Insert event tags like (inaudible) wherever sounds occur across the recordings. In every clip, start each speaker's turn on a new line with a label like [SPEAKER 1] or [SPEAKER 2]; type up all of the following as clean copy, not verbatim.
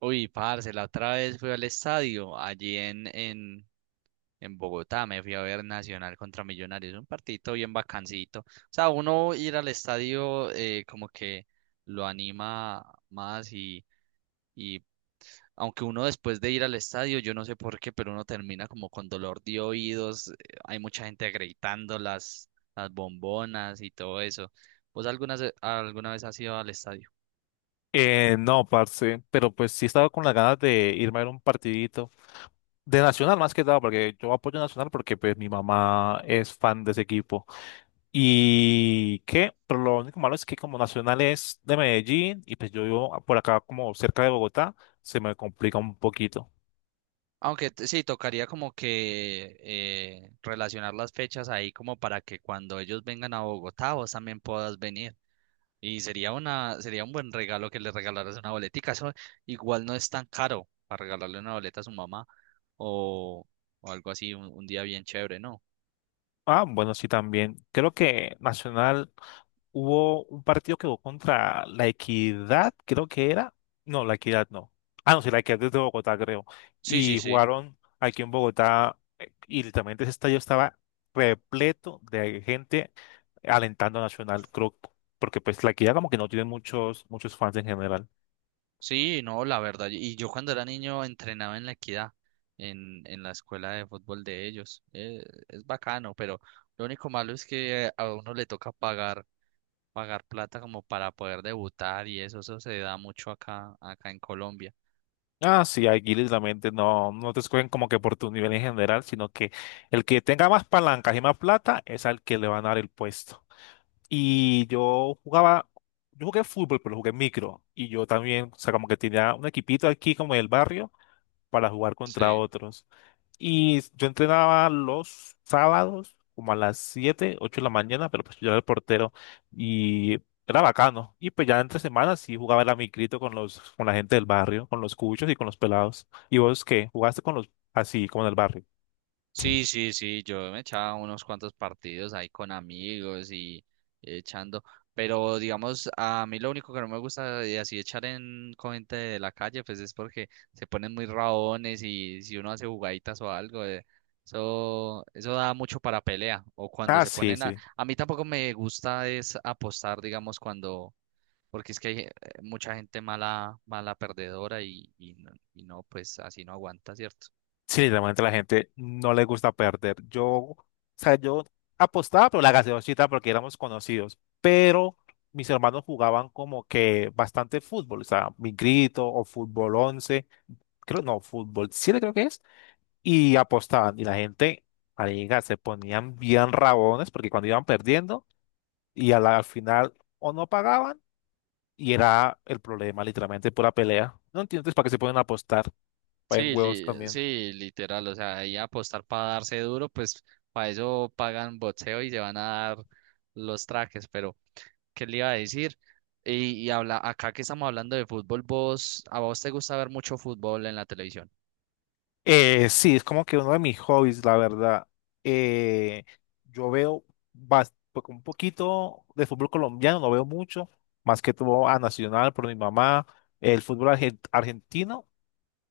[SPEAKER 1] Uy, parce, la otra vez fui al estadio, allí en Bogotá. Me fui a ver Nacional contra Millonarios, un partidito bien bacancito. O sea, uno ir al estadio como que lo anima más y aunque uno después de ir al estadio, yo no sé por qué, pero uno termina como con dolor de oídos, hay mucha gente gritando las bombonas y todo eso. ¿Vos alguna vez has ido al estadio?
[SPEAKER 2] No, parce, pero pues sí estaba con las ganas de irme a ver un partidito de Nacional más que nada, porque yo apoyo a Nacional porque pues mi mamá es fan de ese equipo. Y qué, pero lo único malo es que como Nacional es de Medellín y pues yo vivo por acá como cerca de Bogotá, se me complica un poquito.
[SPEAKER 1] Sí, tocaría como que relacionar las fechas ahí como para que cuando ellos vengan a Bogotá vos también puedas venir. Y sería un buen regalo que le regalaras una boletica. Eso igual no es tan caro para regalarle una boleta a su mamá o, o algo así, un día bien chévere, ¿no?
[SPEAKER 2] Ah, bueno, sí también. Creo que Nacional hubo un partido que jugó contra La Equidad, creo que era. No, La Equidad no. Ah, no, sí, La Equidad es de Bogotá, creo.
[SPEAKER 1] Sí, sí,
[SPEAKER 2] Y
[SPEAKER 1] sí.
[SPEAKER 2] jugaron aquí en Bogotá y literalmente ese estadio estaba repleto de gente alentando a Nacional, creo, porque pues La Equidad como que no tiene muchos fans en general.
[SPEAKER 1] Sí, no, la verdad. Y yo cuando era niño entrenaba en la Equidad, en la escuela de fútbol de ellos. Es bacano, pero lo único malo es que a uno le toca pagar plata como para poder debutar, y eso se da mucho acá en Colombia.
[SPEAKER 2] Ah, sí, aquí literalmente no, no te escogen como que por tu nivel en general, sino que el que tenga más palancas y más plata es al que le van a dar el puesto. Y yo jugaba, yo jugué fútbol, pero jugué micro. Y yo también, o sea, como que tenía un equipito aquí como del barrio para jugar contra
[SPEAKER 1] Sí.
[SPEAKER 2] otros. Y yo entrenaba los sábados como a las 7 8 de la mañana, pero pues yo era el portero y era bacano. Y pues ya entre semanas sí jugaba la micrito con la gente del barrio, con los cuchos y con los pelados. ¿Y vos qué? ¿Jugaste con los así, como en el barrio?
[SPEAKER 1] Sí, sí, sí, yo me echaba unos cuantos partidos ahí con amigos y echando, pero digamos, a mí lo único que no me gusta de así echar en con gente de la calle, pues es porque se ponen muy raones, y si uno hace jugaditas o algo, eso da mucho para pelea. O cuando
[SPEAKER 2] Ah,
[SPEAKER 1] se
[SPEAKER 2] sí,
[SPEAKER 1] ponen
[SPEAKER 2] sí.
[SPEAKER 1] a mí tampoco me gusta es apostar, digamos, cuando porque es que hay mucha gente mala, mala perdedora y no, pues así no aguanta, ¿cierto?
[SPEAKER 2] Sí, literalmente la gente no le gusta perder. Yo, o sea, yo apostaba por la gaseosita porque éramos conocidos, pero mis hermanos jugaban como que bastante fútbol, o sea, mi grito o fútbol 11, creo, no, fútbol 7 creo que es, y apostaban. Y la gente, marica, se ponían bien rabones porque cuando iban perdiendo y al final o no pagaban y era el problema, literalmente pura pelea. No entiendo entonces para qué se pueden apostar, vayan huevos también.
[SPEAKER 1] Sí, literal, o sea, ahí apostar para darse duro, pues para eso pagan boxeo y se van a dar los trajes. Pero ¿qué le iba a decir? Y habla, acá que estamos hablando de fútbol. Vos, ¿a vos te gusta ver mucho fútbol en la televisión?
[SPEAKER 2] Sí, es como que uno de mis hobbies, la verdad. Eh, yo veo pues, un poquito de fútbol colombiano, no veo mucho, más que todo a Nacional por mi mamá, el fútbol argentino,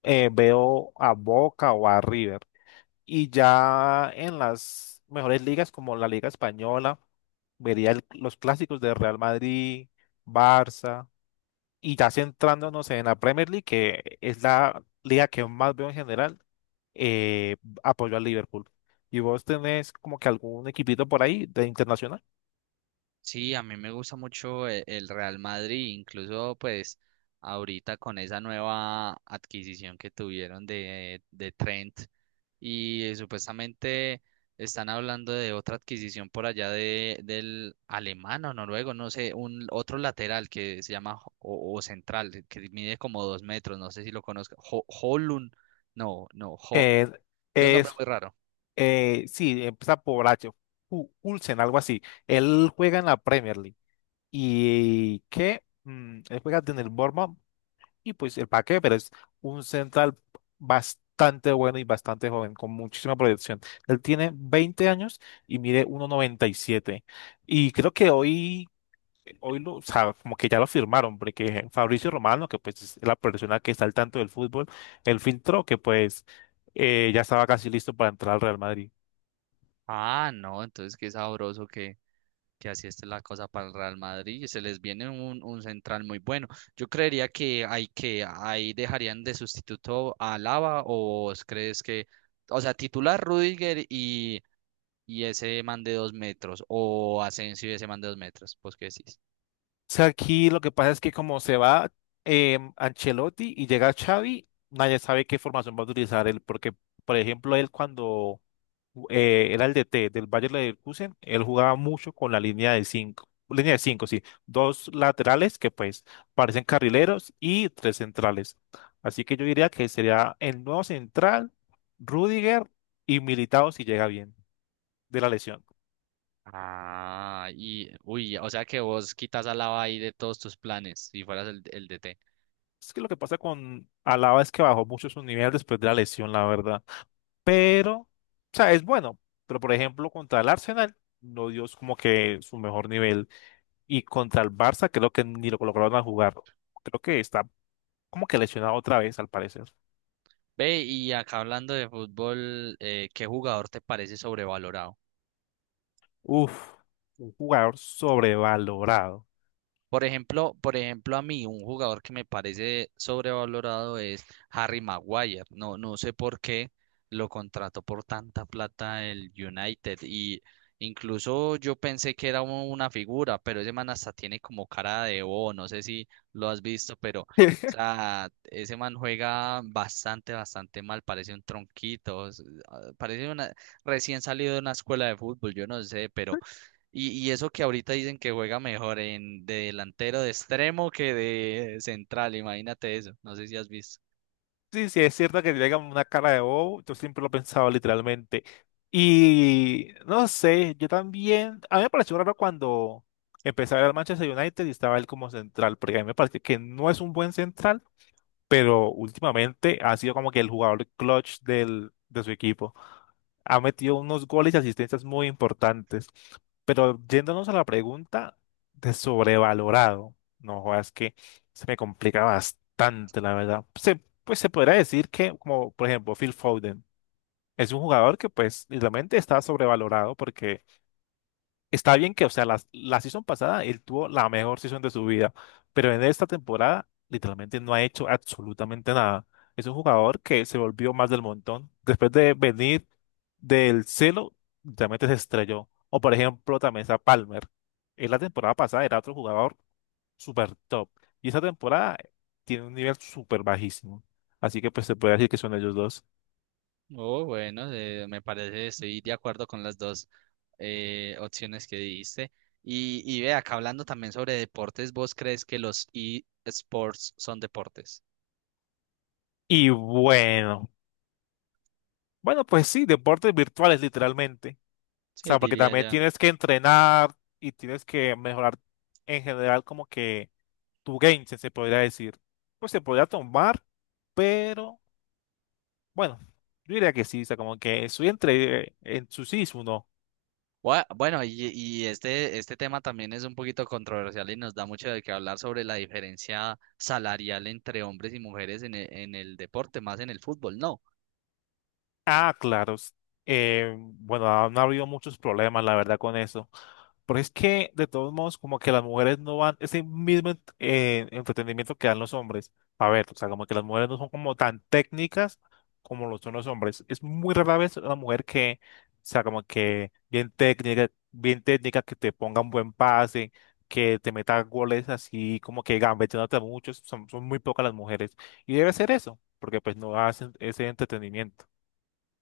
[SPEAKER 2] veo a Boca o a River. Y ya en las mejores ligas como la Liga Española, vería los clásicos de Real Madrid, Barça. Y ya centrándonos en la Premier League, que es la liga que más veo en general, eh, apoyo al Liverpool. ¿Y vos tenés como que algún equipito por ahí de internacional?
[SPEAKER 1] Sí, a mí me gusta mucho el Real Madrid, incluso pues ahorita con esa nueva adquisición que tuvieron de Trent y supuestamente están hablando de otra adquisición por allá de, del alemán o noruego, no sé, un otro lateral que se llama o central, que mide como dos metros, no sé si lo conozco, Højlund, no, no, Jo-
[SPEAKER 2] Eh,
[SPEAKER 1] tiene un nombre
[SPEAKER 2] es,
[SPEAKER 1] muy raro.
[SPEAKER 2] sí, empieza por H, Hulsen, algo así. Él juega en la Premier League. ¿Y qué? Él juega en el Bournemouth. Y pues el Paqué, pero es un central bastante bueno y bastante joven, con muchísima proyección. Él tiene 20 años y mide 1,97. Y siete. Y creo que hoy lo, o sea, como que ya lo firmaron, porque Fabricio Romano, que pues es la persona que está al tanto del fútbol, él filtró que pues ya estaba casi listo para entrar al Real Madrid.
[SPEAKER 1] Ah, no, entonces qué sabroso que así está la cosa para el Real Madrid y se les viene un central muy bueno. Yo creería que hay que ahí dejarían de sustituto a Alaba. O vos crees que, o sea, titular Rudiger y ese man de dos metros, o Asensio y ese man de dos metros, pues qué decís.
[SPEAKER 2] O sea, aquí lo que pasa es que como se va Ancelotti y llega Xavi, nadie sabe qué formación va a utilizar él, porque, por ejemplo, él cuando era el DT del Bayern Leverkusen, él jugaba mucho con la línea de cinco, sí, dos laterales que pues parecen carrileros y tres centrales. Así que yo diría que sería el nuevo central, Rudiger y Militao si llega bien de la lesión.
[SPEAKER 1] Ah, y uy, o sea que vos quitas a Alaba ahí de todos tus planes si fueras el DT.
[SPEAKER 2] Es que lo que pasa con Alaba es que bajó mucho su nivel después de la lesión, la verdad. Pero, o sea, es bueno. Pero, por ejemplo, contra el Arsenal no dio como que su mejor nivel. Y contra el Barça creo que ni lo colocaron a jugar. Creo que está como que lesionado otra vez, al parecer.
[SPEAKER 1] Ve, y acá hablando de fútbol, ¿qué jugador te parece sobrevalorado?
[SPEAKER 2] Uf, un jugador sobrevalorado.
[SPEAKER 1] Por ejemplo, a mí un jugador que me parece sobrevalorado es Harry Maguire. No, no sé por qué lo contrató por tanta plata el United. Y incluso yo pensé que era una figura, pero ese man hasta tiene como cara de bobo. No sé si lo has visto, pero o
[SPEAKER 2] (laughs)
[SPEAKER 1] sea, ese man juega bastante, bastante mal. Parece un tronquito. Ah, parece una, recién salido de una escuela de fútbol. Yo no sé, pero y eso que ahorita dicen que juega mejor en de delantero de extremo que de central. Imagínate eso, no sé si has visto.
[SPEAKER 2] Sí, sí, es cierto que tiene como una cara de bobo, yo siempre lo he pensado literalmente. Y no sé, yo también, a mí me pareció raro cuando empecé a ver al Manchester United y estaba él como central, porque a mí me parece que no es un buen central, pero últimamente ha sido como que el jugador clutch de su equipo. Ha metido unos goles y asistencias muy importantes. Pero yéndonos a la pregunta de sobrevalorado, no jodas que se me complica bastante, la verdad. Pues se podría decir que, como por ejemplo, Phil Foden es un jugador que pues literalmente está sobrevalorado porque está bien que, o sea, la season pasada él tuvo la mejor season de su vida, pero en esta temporada literalmente no ha hecho absolutamente nada. Es un jugador que se volvió más del montón. Después de venir del cielo, literalmente se estrelló. O por ejemplo, también está Palmer. En la temporada pasada era otro jugador super top. Y esta temporada tiene un nivel super bajísimo. Así que pues se puede decir que son ellos dos.
[SPEAKER 1] Oh, bueno, me parece, estoy de acuerdo con las dos opciones que diste. Y ve, acá hablando también sobre deportes, ¿vos crees que los eSports son deportes?
[SPEAKER 2] Y bueno, bueno, pues sí, deportes virtuales literalmente. O
[SPEAKER 1] Sí,
[SPEAKER 2] sea, porque
[SPEAKER 1] diría
[SPEAKER 2] también
[SPEAKER 1] ya.
[SPEAKER 2] tienes que entrenar y tienes que mejorar en general como que tu game, se podría decir. Pues se podría tomar, pero bueno, yo diría que sí, o sea, como que estoy entre en su sí.
[SPEAKER 1] Bueno, y este tema también es un poquito controversial y nos da mucho de qué hablar sobre la diferencia salarial entre hombres y mujeres en en el deporte, más en el fútbol, ¿no?
[SPEAKER 2] Ah, claro. Bueno, han habido muchos problemas, la verdad, con eso. Pero es que, de todos modos, como que las mujeres no van, ese mismo entretenimiento que dan los hombres. A ver, o sea, como que las mujeres no son como tan técnicas como lo son los hombres. Es muy rara vez una mujer que, o sea, como que bien técnica, que te ponga un buen pase, que te meta goles así, como que gambeteándote mucho. Son muy pocas las mujeres. Y debe ser eso, porque pues no hacen ese entretenimiento.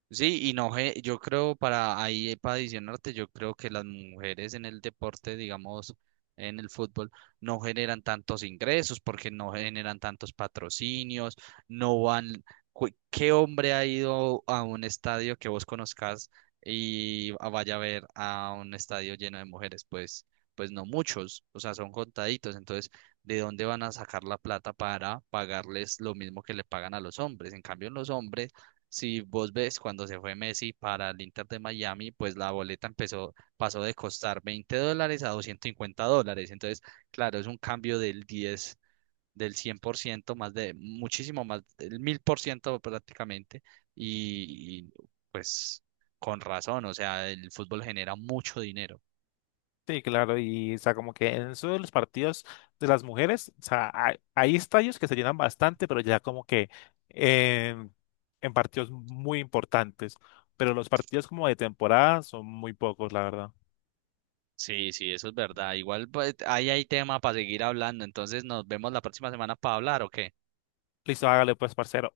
[SPEAKER 1] Sí, y no, ge- yo creo para ahí, para adicionarte, yo creo que las mujeres en el deporte, digamos, en el fútbol, no generan tantos ingresos porque no generan tantos patrocinios, no van, cu- ¿qué hombre ha ido a un estadio que vos conozcas y a- vaya a ver a un estadio lleno de mujeres? Pues, pues no muchos, o sea, son contaditos. Entonces, ¿de dónde van a sacar la plata para pagarles lo mismo que le pagan a los hombres? En cambio, en los hombres, si vos ves, cuando se fue Messi para el Inter de Miami, pues la boleta empezó, pasó de costar $20 a $250. Entonces, claro, es un cambio del 100%, más de, muchísimo más, del 1000% prácticamente. Y, pues con razón, o sea, el fútbol genera mucho dinero.
[SPEAKER 2] Sí, claro, y o sea, como que en eso de los partidos de las mujeres, o sea, hay estadios que se llenan bastante, pero ya como que en en partidos muy importantes, pero los partidos como de temporada son muy pocos, la verdad.
[SPEAKER 1] Sí, sí, eso es verdad. Igual pues, ahí hay tema para seguir hablando. Entonces, nos vemos la próxima semana para hablar, ¿ok?
[SPEAKER 2] Listo, hágale pues, parcero.